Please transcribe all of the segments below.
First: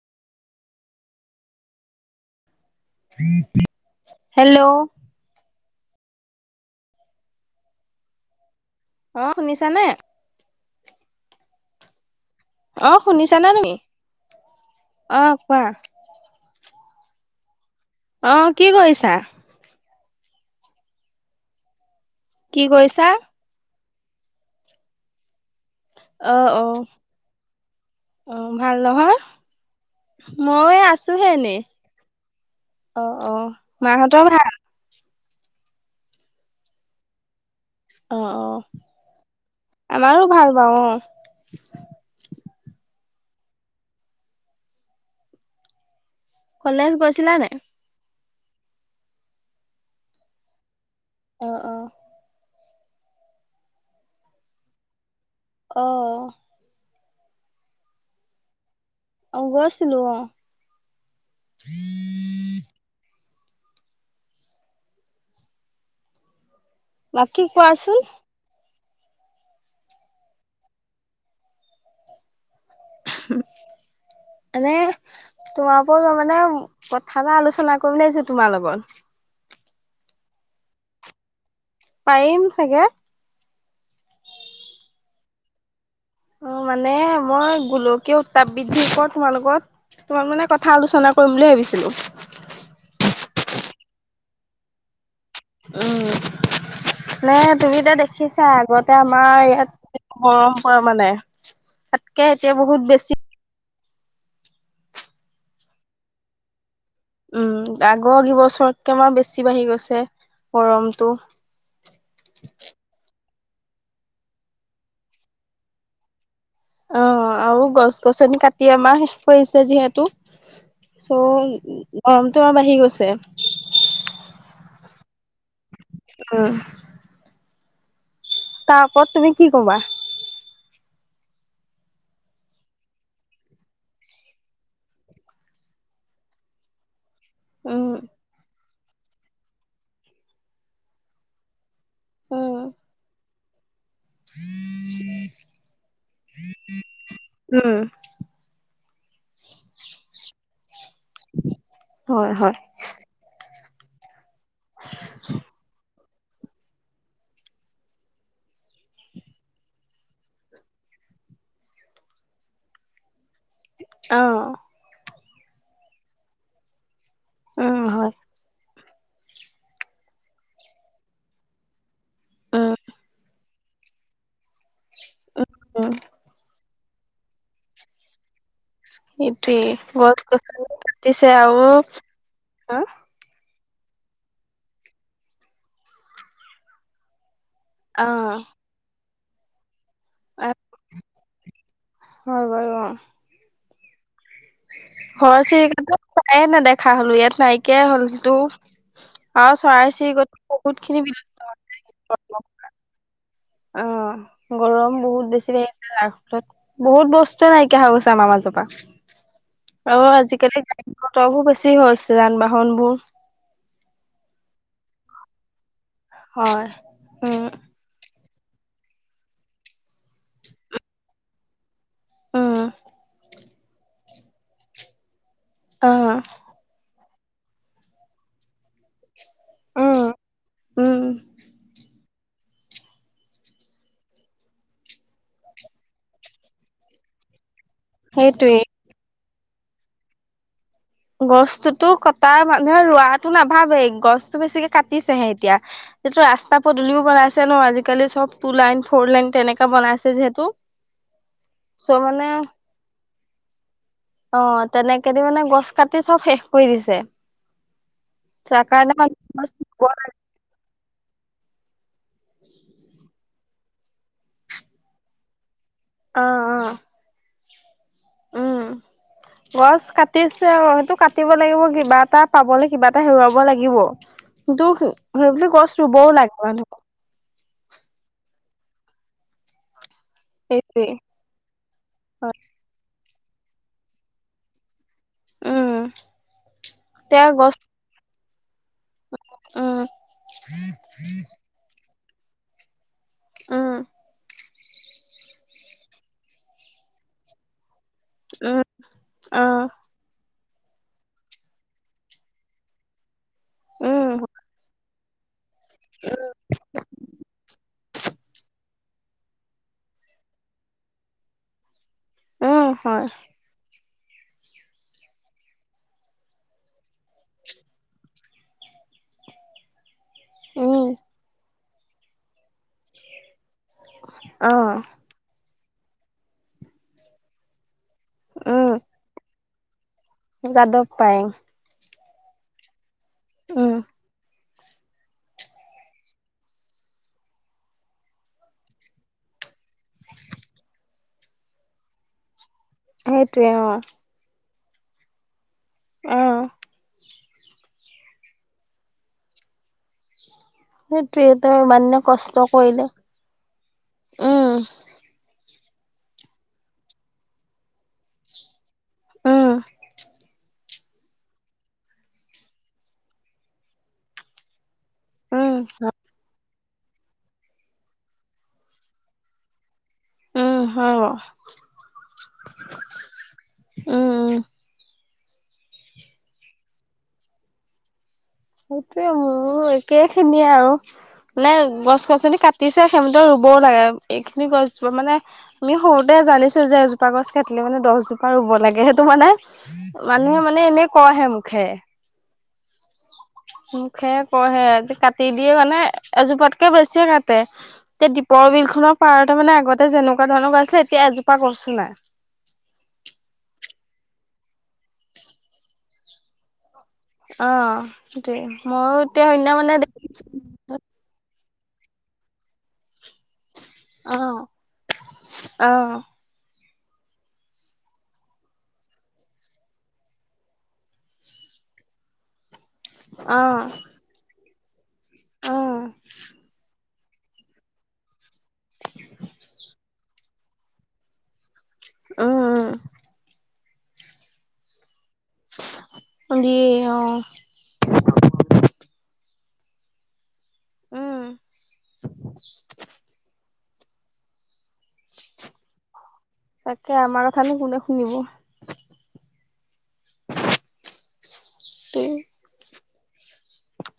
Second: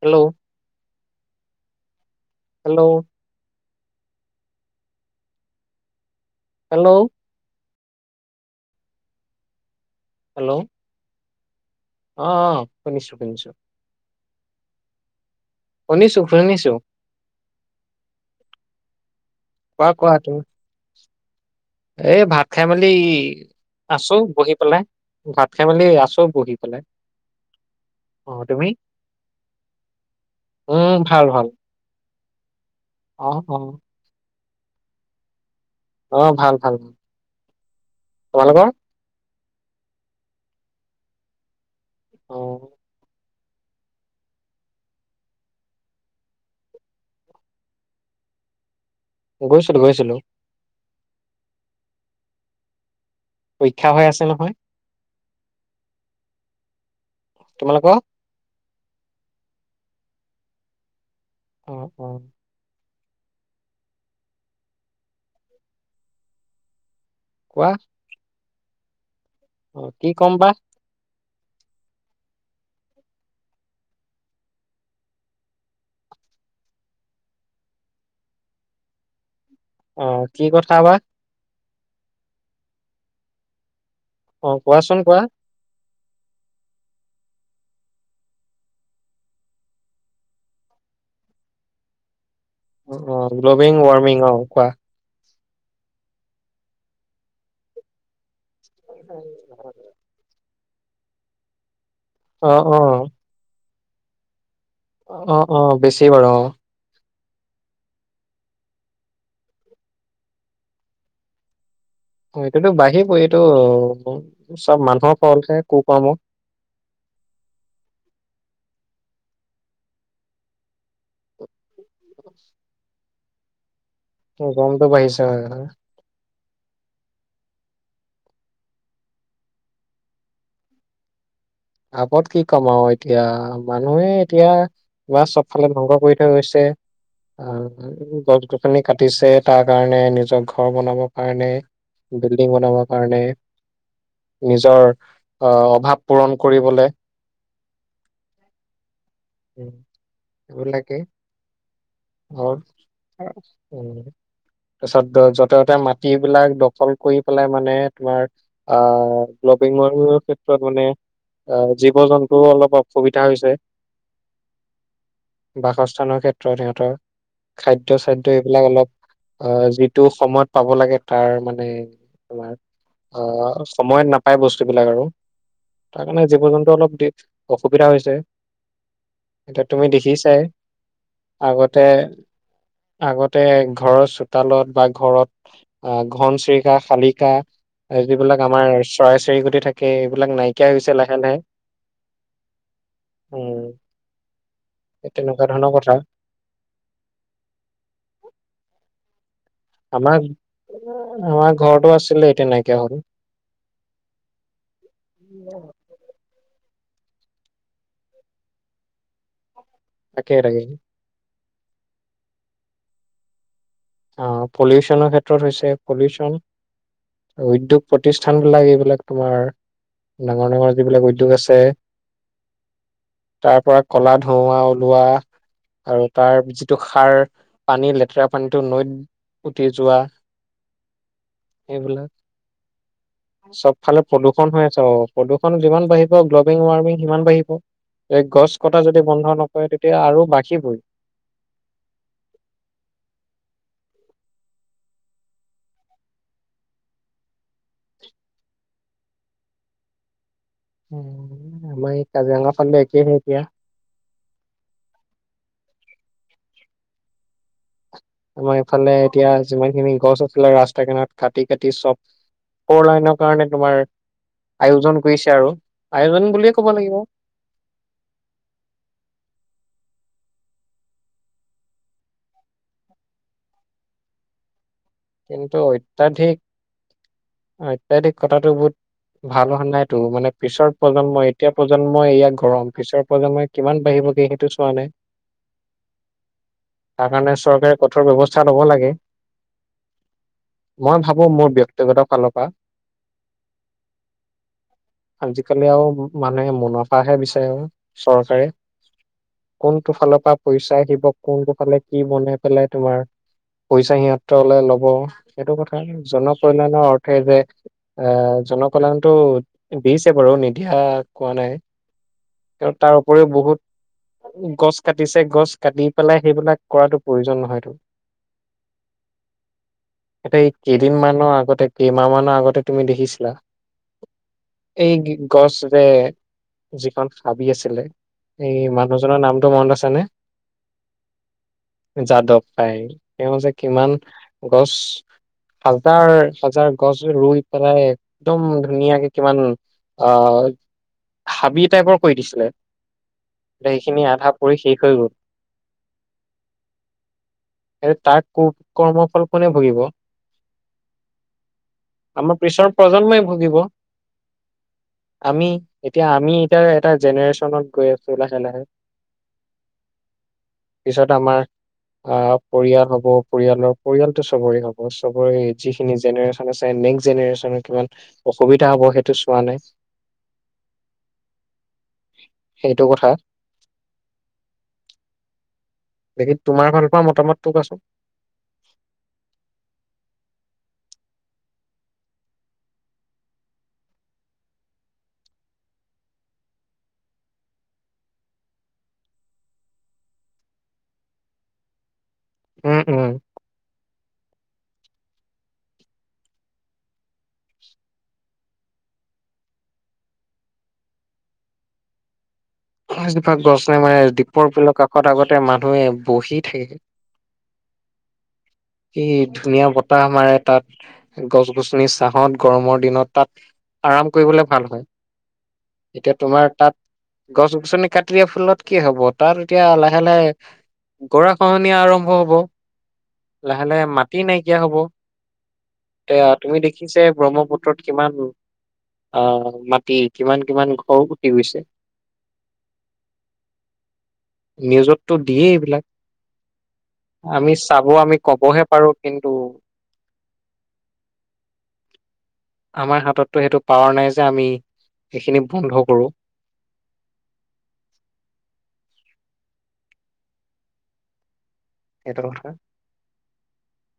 Hello. Hello hello. Hello. অ শুনিছা নে। হেল্ল'। অ অ অ শুনিছো শুনিছো শুনিছানা তুমি অ। কোৱা শুনিছো শুনিছো। অ কি কৰিছা? কোৱা কোৱা তুমি এ ভাত কি খাই মেলি কৰিছা আছো বহি পেলাই ভাত খে মেলি আছো অ বহি অ পেলাই। অ ভাল নহয় ময় উম ভাল আছোহে ভাল এনেই। অ অ মা সহঁতৰ ভাল? অ ভাল ভাল ভাল। অ অ তোমালোকৰ আমাৰো ভাল বাৰু অ। অ কলেজ গৈছিলা নাই গৈছিলো গৈছিলো। অ অ। পৰীক্ষা হৈ আছে নহয়। অহ। তোমালোক কোৱা গৈছিলো অ। অ অ বাকী কোৱা কোৱাচোন অ কি কম বা মানে তোমাৰ পৰিও মানে কথা এটা আলোচনা কৰিবলে আহিছো তোমাৰ লগত অ কি কথা বা পাৰিম চাগে। অ কোৱাচোন কোৱা। অ মানে মই গোলকীয় উত্তাপ বৃদ্ধিৰ ওপৰত তোমাৰ লগত তোমাক মানে কথা আলোচনা কৰিম বুলি ভাবিছিলো ছিলোঁ অ অ গ্ল'বেল ৱাৰ্মিং অ কোৱা। উম নে তুমি এ দেখিছা আগতে আমাৰ ইয়াত গৰম পৰে মানে তাতকে অ এতিয়া অ বহুত বেছি অ অ বেছি বাৰু অ উম আগৰ কিবছৰকে আমাৰ বেছি বাঢ়ি গৈছে গৰমটো। এইটোতো বাঢ়িবই এইটো চব মানুহৰ ফল হে কুকৰ্ম। অ আৰু গছ গছনি কাটি আমাৰ শেষ কৰিছে যিহেতু চ' গৰমটো আৰু বাঢ়ি গৈছে। গৰমতো বাঢ়িছে হয়। অ তাৰ ওপৰত তুমি কি কবা আগত কি কম আও এতিয়া মানুহে এতিয়া বাছ চবফালে ধ্বংস কৰি থৈ গৈছে। উম, আহ গছ গছনি কাটিছে তাৰ কাৰণে নিজৰ ঘৰ বনাবৰ কাৰণে। বিল্ডিং উম। বনাবৰ কাৰণে নিজৰ আহ অভাৱ পূৰণ কৰিবলে। উম উম সেইটি হয়, উ হয়। তাৰপিছত যতে ততে মাতি বিলাক দখল কৰি পেলাই মানে তোমাৰ আহ গ্লবিঙৰ ক্ষেত্ৰত মানে আহ জীৱ জন্তুও অলপ অসুবিধা হৈছে। অ বাসস্থানৰ ক্ষেত্ৰত সিহঁতৰ উম, খাদ্য হয়। চাদ্য এইবিলাক অলপ অ যিটো সময়ত পাব লাগে তাৰ মানে তোমাৰ উম, আহ সময়ত নাপায় বস্তুবিলাক আৰু উম, তাৰ কাৰণে জীৱ জন্তু অলপ দি অসুবিধা হৈছে। সেইটোৱে এতিয়া তুমি গছ - দেখিছাই গছনি কাটিছে আহো আগতে আগতে ঘৰৰ চোতালত বা ঘৰত আহ ঘন চিৰিকা, শালিকা আৰু যিবিলাক আমাৰ চৰাই চিৰিকটি থাকে এইবিলাক অ', নাইকিয়া হৈ গৈছে লাহে লাহে। হয় বাৰু অ উম ঘৰ তেনেকুৱা ধৰণৰ কথা চিৰিকাটো প্ৰায়ে নেদেখা হলো ইয়াত নাইকিয়াই হলতো। অ চৰাই আমাৰ চিৰিকতি বহুত খিনি আমাৰ ঘৰতো বিলুপ্ত আছিলে এতিয়া [unintelligible] নাইকিয়া হ'ল অ গৰম বহুত বেছি তাকে লাগিছে আৰু। বহুত বস্তুৱে নাইকিয়া হৈ গৈছে আমাৰ মাজৰ পৰা। অ তাকে আজিকালি গাড়ী মটৰ বোৰ বেছি হৈছে যান বাহন বোৰ। অ পলিউশ্যন ক্ষেত্ৰত হৈছে পলিউশ্যন হয় উম উদ্যগ প্ৰতিষ্ঠা- থান বিলাক এইবিলাক তোমাৰ ডাঙৰ ডাঙৰ যিবিলাক উদ্যোগ আছে। অ তাৰ পৰা কলা ধোৱা ওলোৱা আৰু আহ তাৰ যিটো সাৰ পানী লেতেৰা পানীতো নৈত উতি যোৱা উম উম সেইবিলাক।। [inaudible] চব ফালে প্ৰদূষণ হৈ আছে অ প্ৰদূষণ যিমান বাঢ়িব গ্ল'বেল ৱাৰ্মিং সিমান বাঢ়িব। এই গছ সেইটোৱেই কটা যদি বন্ধ নকৰে তেতিয়া আৰু বাঢ়িবই গছটোতো কটাৰ মানুহে ৰোৱাটো নাভাবে গছতো বেছিকে কাটিছেহে এতিয়া। যিটো ৰাস্তা পদূলিও বনাইছে ন আজিকালি চব টু লাইন ফৰ লাইন তেনেককা বনাইছে যিহেতু। আমাৰ চ' এই মানে কাজিৰঙা ফালে একেহে এতিয়া। অ তেনেকেদি মানে গছ কাটি চব শেষ কৰি দিছে। আমাৰ তাৰ এইফালে কাৰণে এতিয়া যিমান মানুহ অ খিনি গছ আছিলে ৰাস্তা কিনাত। কাটি কাটি চব ফৰলইনৰ কাৰণে তোমাৰ আয়োজন কৰিছে আৰু। অ আয়োজন বুলিয়ে ক'ব লাগিব। উম। গছ কাটিছে আৰু সেইটো কাটিব লাগিব কিবা এটা পাবলৈ কিবা এটা হেৰুৱাব লাগিব। দুখ হয় বুলি কিন্তু গছ ৰুবউ অত্যাধিক লাগিব [unintelligible] অত্যাধিক কথাটো বহুত ভাল হোৱা নাই টো। মানে পিছৰ সেইটোৱে প্ৰজন্ম এতিয়া প্ৰজন্মই ইয়াাক গৰম পিছত [unintelligible] কিমান বাঢ়িবগে সেইটো চোৱা নাই। উম তাৰ তেওঁ কাৰণে গছ চৰকাৰে কঠোৰ ব্যৱস্থা ল'ব লাগে। উম মই ভাবোঁ মোৰ ব্যক্তিগত ফালৰ পা উম আজিকালি আৰু মানে মুনাফাহে বিচাৰে আৰু। চৰকাৰে উম অ কোনটো ফালৰ পৰা। পইচা আহিব কোনটো ফালে কি বনাই পেলাই তোমাৰ পইচা উম সিহঁতলে লব। এইটো কথা জন কল্যাণৰ অৰ্থে যে। আহ জনকলল্যাণটো দিছে বাৰু নিদিয়া কোৱা নাই। উম আৰু তাৰ হয় উপৰিও বহুত গছ কাটিছে গছ কাটি পেলাই সেইবিলাক কৰাটো প্ৰয়োজন নহয়টো।। [inaudible] এই উম কেইদিন মানৰ আগতে কেইমাহ মানৰ আগতে তুমি দেখিছিলা। অ এই গছৰে যিখন হাবি আছিলে। এই উম মানুহজনৰ নামটো মনত আছ নে। যাদৱ পায়েং। যাদৱ পায়েং তেওঁ যে উম কিমান গছ হাজাৰ হাজাৰ গছ ৰুই পেলাই একদম ধুনীয়াকে কিমান অ হাবি টাইপৰ কৰি দিছিলে। সেইটোৱে অ। পঢ়ি শেষ হৈ গ'ল। অ। এ তাৰ কু কৰ্মফল কোনে ভুগিব। সেইটোৱে তেওঁ ইমান দিনে কষ্ট আমাৰ পিছৰ কৰিলে প্ৰজন্মই ভুগিব। উম আমি এতিয়া আমি এতিয়া এটা জেনেৰেশ্যনত গৈ আছো লাহে লাহে। অ। পিছত আমাৰ আহ পৰিয়াল হব পৰিয়ালৰ পৰিয়ালটো চবৰে হব। চবৰে এই উম যিখিনি জেনেৰেশ্যন নেক্ জেনেৰেশ্যনৰ কিমান অসুবিধা হ'ব সেইটো চোৱা নাই। উম হ উম সেইটো কথা উম। দেখি তোমাৰ ফালৰ পৰা মতামত তো কোৱাচোন সেইটোৱে মোৰো একে খিনিয়ে আৰু মানে গছ গছনি কাটিছে সেইমতেও ৰু- ব লাগে এইখিনি গছজোপা মানে আমি সৰুতে জানিছো যে এজোপা গছ কাটিলে মানে দহজোপা ৰু- ৰুব লাগে সেইটো মানে মানুহে মানে এনে কইহে মুখেৰে উম উম মুখেৰে কৈ হে কাটি দিয়ে মানে এজোপাতকে বেছিয়ে কাটে, তে দীপৰ বিল খনৰ পাৰতে মানে আগতে যেনেকুৱা ধৰণৰ গৈ আছিলে, এতিয়া এজোপা গছো নাই। এজোপা গছ নাই মানে দ্বীপৰ বিল কাষত আগতে মানুহে বহি থাকে। অ সেইটোৱে মইয়ো কি এতিয়া সেইদিনা ধুনীয়া মানে বতাহ দেখিছো মাৰে তাত, গছ- গছনিৰ চাহত, গৰমৰ দিনত তাত আৰাম কৰিবলে ভাল হয়। অ অ এতিয়া তোমাৰ তাত গছ গছনি কাটি দিয়া ফুলত কি হব, তাৰ এতিয়া লাহে লাহে গৰা খহনীয়া আৰম্ভ হব, লাহে অ', লাহে মাটি নাইকিয়া হব, অ', এয়া তুমি দেখি ছে ব্ৰহ্মপুত্ৰত কিমান দূৰ আহ মাটি কিমান কিমান ঘৰ উুটি গৈছে। অ অ নিউজত টো দিয়ে এইবিলাক, উম, দিয়ে অ', আমি চাব আমি কবহে পাৰো কিন্তু [unintelligible] আমাৰ হাততো সেইটো পাৱাৰ নাই যে আমি সেইখিনি বন্ধ কৰো। তাকে আমাৰো খালি কোনে শুনিব। [inaudible] এইটো কথা।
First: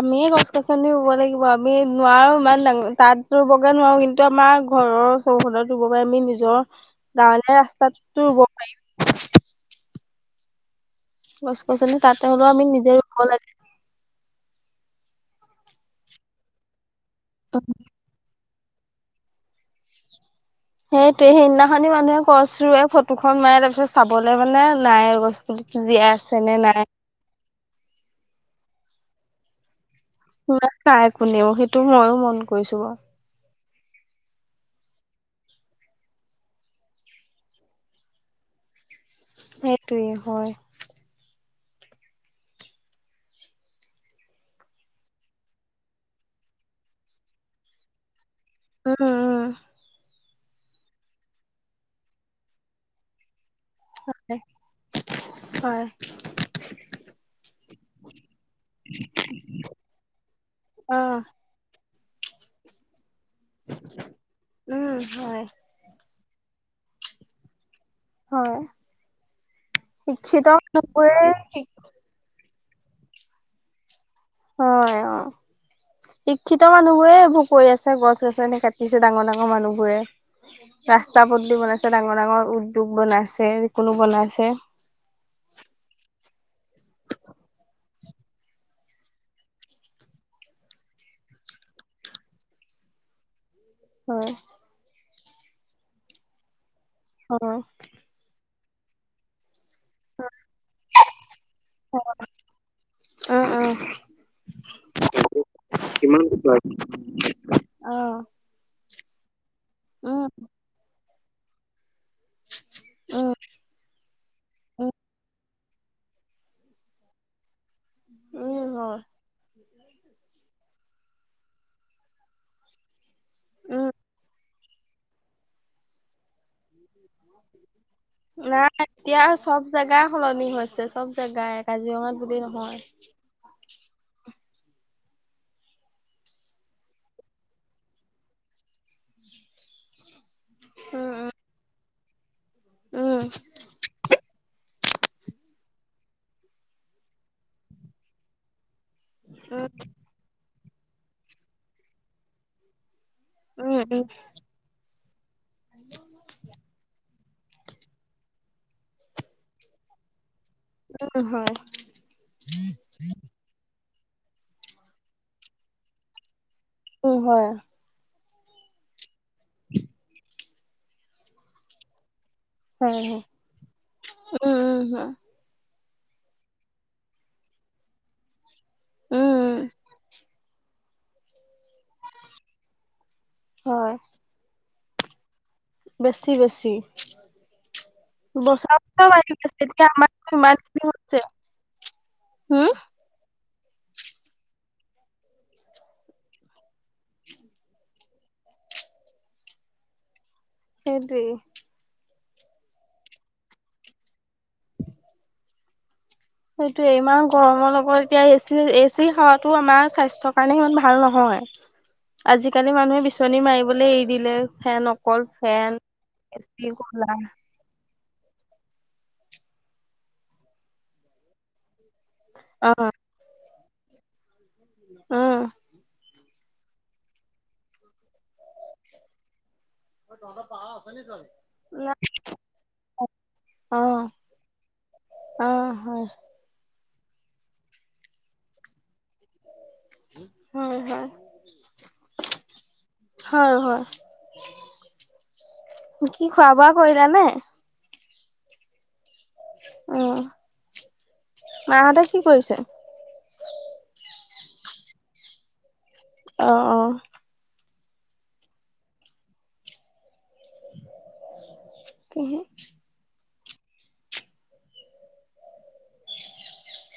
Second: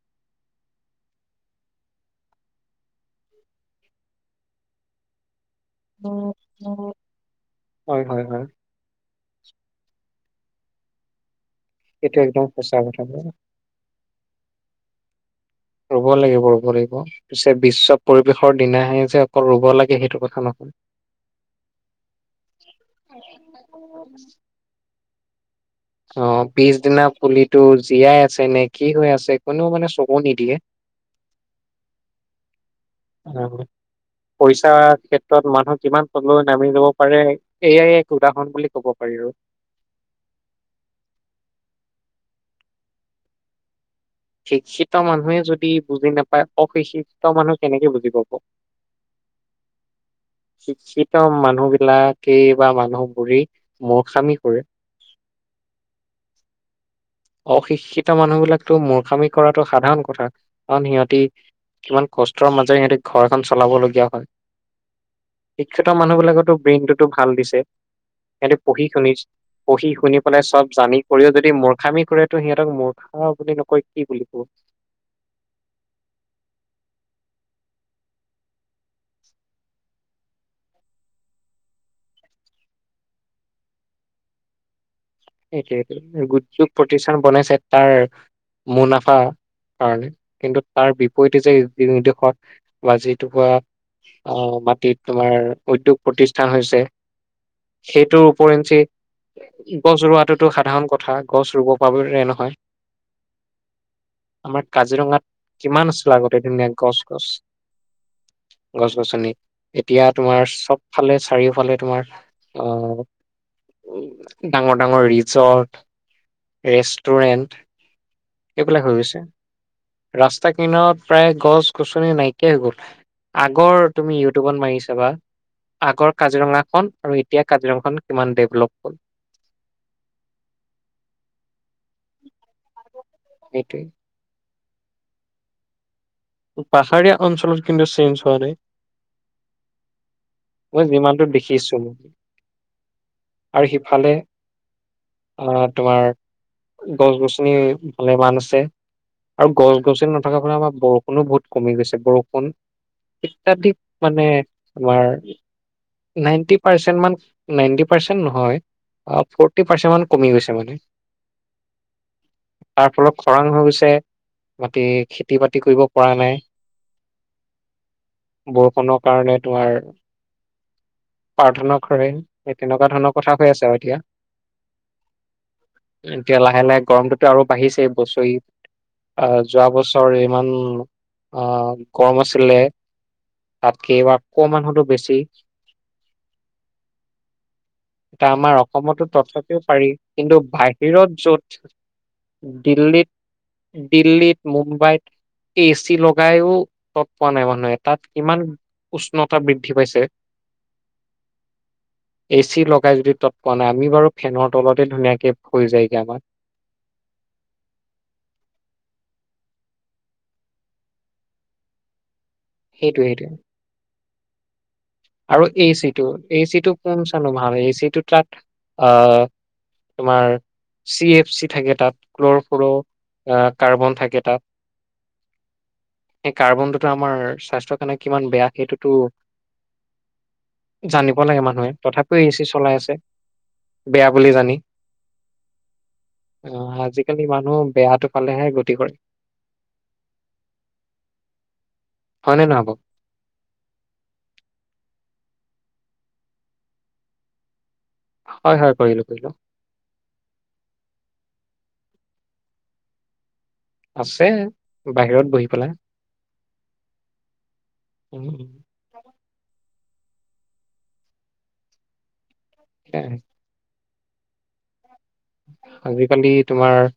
আমিয়ে গছ গছনি ৰুব লাগিব, আমি নোৱাৰো ইমান ডাঙৰ তাঁত ৰুবগে নোৱাৰো কিন্তু আমাৰ আমাৰ ঘৰৰ চৌহদত ৰুব পাৰি আমি নিজৰ গৱলীয়া হয় ৰাস্তাতোত হয় তো ৰুব হয় পাৰিম। গছ গছনি এইটো তাতে একদম হ'লেও আমি সঁচা নিজে কথা। ৰুব লাগে ৰুব লাগিব ৰুব লাগিব, পিছে বিশ্ব পৰিৱেশ ৰ দিনা হে যে অকল ৰুব লাগে সেইটো কথা নহয়। সেইটো সেইদিনাখনি মানুহে গছ ৰোৱে ফটোখন মাৰে, তাৰপিছত চাবলৈ মানে নাই। পুলিটো জীয়াই অ আছে নে পিছ নাই। দিনা পুলিতো জীয়াই আছে নে, কি হৈ আছে, কোননেও মানে চকু চকু নিদিয়ে। নাচাই কোনেও সেইটো মইয়ো মন কৰিছো বাৰু। নাগৰিক পইচাৰ ক্ষেত্ৰত মানুহ কিমান তললৈ নামি লব পাৰে, এয়াই এক উদাহৰণ বুলি ক'ব। পাৰি আৰু। সেইটোৱে হয়। শিক্ষিত মানুহে যদি বুজি নাপায়, অশিক্ষিত মানুহ কেনেকে বুজি পাব। উম উম শিক্ষিত মানুহ বিলাকে বা মানুহবোৰে মূৰ্খামি কৰে। হয়। অশিক্ষিত মানুহ বিলাকতো মূৰ্খামি কৰাটো সাধাৰণ কথা, কাৰণ সিহঁতি অ', কিমান কষ্টৰ মাজেৰে সিহঁতি ঘৰ এখন চলাবলগীয়া হয়, উম, হয়, শিক্ষিত মানুহবিলাকত ব্ৰেইনতো ভাল দিছে। সিহতে হয়, পঢ়ি- শুনি পঢ়ি- শুনি পেলাই শিক্ষিত চব জানি মানুহবোৰে কৰিও যদি মূৰ্খামি তো সিহঁতক মূৰ্খা বুলি নকয়। হয় অ শিক্ষিত মানুহবোৰে মোক কৈ আছে গছ -গছনী কাটিছে ডাঙৰ ডাঙৰ মানুহবোৰে। ৰাস্তা পদূলি বনাইছে, ডাঙৰ ডাঙৰ উদ্যোগ বনাইছে, এ কোনো বনাইছে সেইটোৱেটো দুৰ্যোগ প্ৰতিষ্ঠান বনাইছে তাৰ মুনাফা কাৰণে কিন্তু তাৰ বিপৰীতে যে নিৰ্দেশৰ বা যিটোপা হয়, অ মাটিত তোমাৰ উদ্যোগ প্ৰতিষ্ঠান হৈছে, হয়। সেইটোৰ উপৰেন য়েঞ্চি গছ ৰোৱাটোতো সাধাৰণ কথা, গছ ৰুব পাব ৰে নহয়? উম, উম। আমাৰ কাজিৰঙাত কিমান আছিল আগতে ধুনীয়া গছ -গছ? অ', গছ- গছনি এতিয়া উম, তোমাৰ চবফালে চাৰিওফালে তোমাৰ অ উম ডাঙৰ উম, ডাঙৰ ৰিছ তত ৰেষ্টুৰেন্ট উম, এইবিলাক হৈ হয়, গৈছে। ৰাস্তা কিনাৰত প্ৰায় গছ-গছনি নাইকিয়া হৈ গ'ল। আগৰ উম। তুমি ইউটিউবত মাৰি ছাবা আগৰ কাজিৰঙাখন আৰু এতিয়া কাজিৰঙা কিমান নাই ডেভলপ হ'ল? এতিয়া চব জেগাই সলনি হৈছে চব জেগাই কাজিৰঙাত বুলি নহয়। [unintelligible] পাহাৰীয়া অঞ্চলত কিন্তু চেঞ্জ হোৱা নাই। মই যিমানটো দেখিছোং উম, আৰু সিফালে অ তোমাৰ গছ -গছনি ভালে মান আছে। আৰু উম, গছ -গছনি নথকাৰ ফালে আমাৰ বৰষুণো বহুত কমি গৈছে। বৰষুণ অত্যাধিক উম, উম, মানে তোমাৰ নাইনটি পাৰ্চেন্টমান নাইনটি পাৰ্চেন্ট নহয়। অ ফৰ্টি পাৰ্চেণ্ট মান কমি গৈছে। নেকি উম হয়, তাৰ ফলত খৰাং হৈ গৈছে। মাতি খেতি -বাতি কৰিব পৰা নাই। উম হয়। বৰষুণৰ কাৰণে তোমাৰ প্ৰাৰ্থনাও কৰে। এই তেনেকুৱা হয়, ধৰণৰ হয়, কথা হৈ আছে আৰু এতিয়া। উম, উম, হয়। এতিয়া লাহে লাহে গৰমটোতো আৰু বাঢ়িছেই বছৰি আহ উম, যোৱা বছৰে ইমান অ গৰম আছিলে তাতকে হয় এইবাৰ অকমানহতো বেছি বেছি। এয়া আমাৰ বছৰ অসমতো বছৰ বাঢ়ি গৈছে তথাপিও এতিয়া পাৰি আমাৰ কিন্তু ইমানখিনি হৈছে বাহিৰত য'ত হম দিল্লীত দিল্লীত, মুম্বাইত এ চি লগাইও তৎ পোৱা নাই মানুহে, তাত কিমান উষ্ণতা বৃদ্ধি পাই ছে। সেইটোৱে। এ চি লগাই যদি তৎ পোৱা নাই আমি বাৰু ফেনৰ তলতে ধুনীয়াকে হৈ যায়গে আমাৰ। সেইটো এমান গৰমৰ লগত এতিয়া এচি এচি হাৱাতো আমাৰ স্বাস্থ্যৰ কাৰণে ইমান ভাল নহ য়, আজিকালি সেইটোৱে মানুহে সেইটোৱে বিচনী মাৰিবলে এৰি দিলে। ফেন অকল আৰু ফেন এচিটো এচি এচিটো কোন ক'লা চানো ভাল এচিটো তাত আহ তোমাৰ চি এফ চি থাকে তাত ক্লৰফুৰ, অ', আহ কাৰ্বন থাকে তাত। উম। সেই কাৰ্বনটোতো আমাৰ স্বাস্থ্যৰ কাৰণে কিমান বেয়া সেইটোতো জানিব লাগে মানুহে, তথাপিও এ চি চলাই আছে। বেয়া বুলি জানি অহ হয় অ আজিকালি মানুহ বেয়াটো ফালেহে গতি কৰে হয় হয় হয় নে নহব হয় হয় কি খোৱা বোৱা কৰিলা নে হয় হয় কৰিলো কৰিলো অ', মাহঁতে কি কৰিছে? আছে বাহিৰত বহি পেলাই অহ অ উম কিহল এ আজিকালি তোমাৰ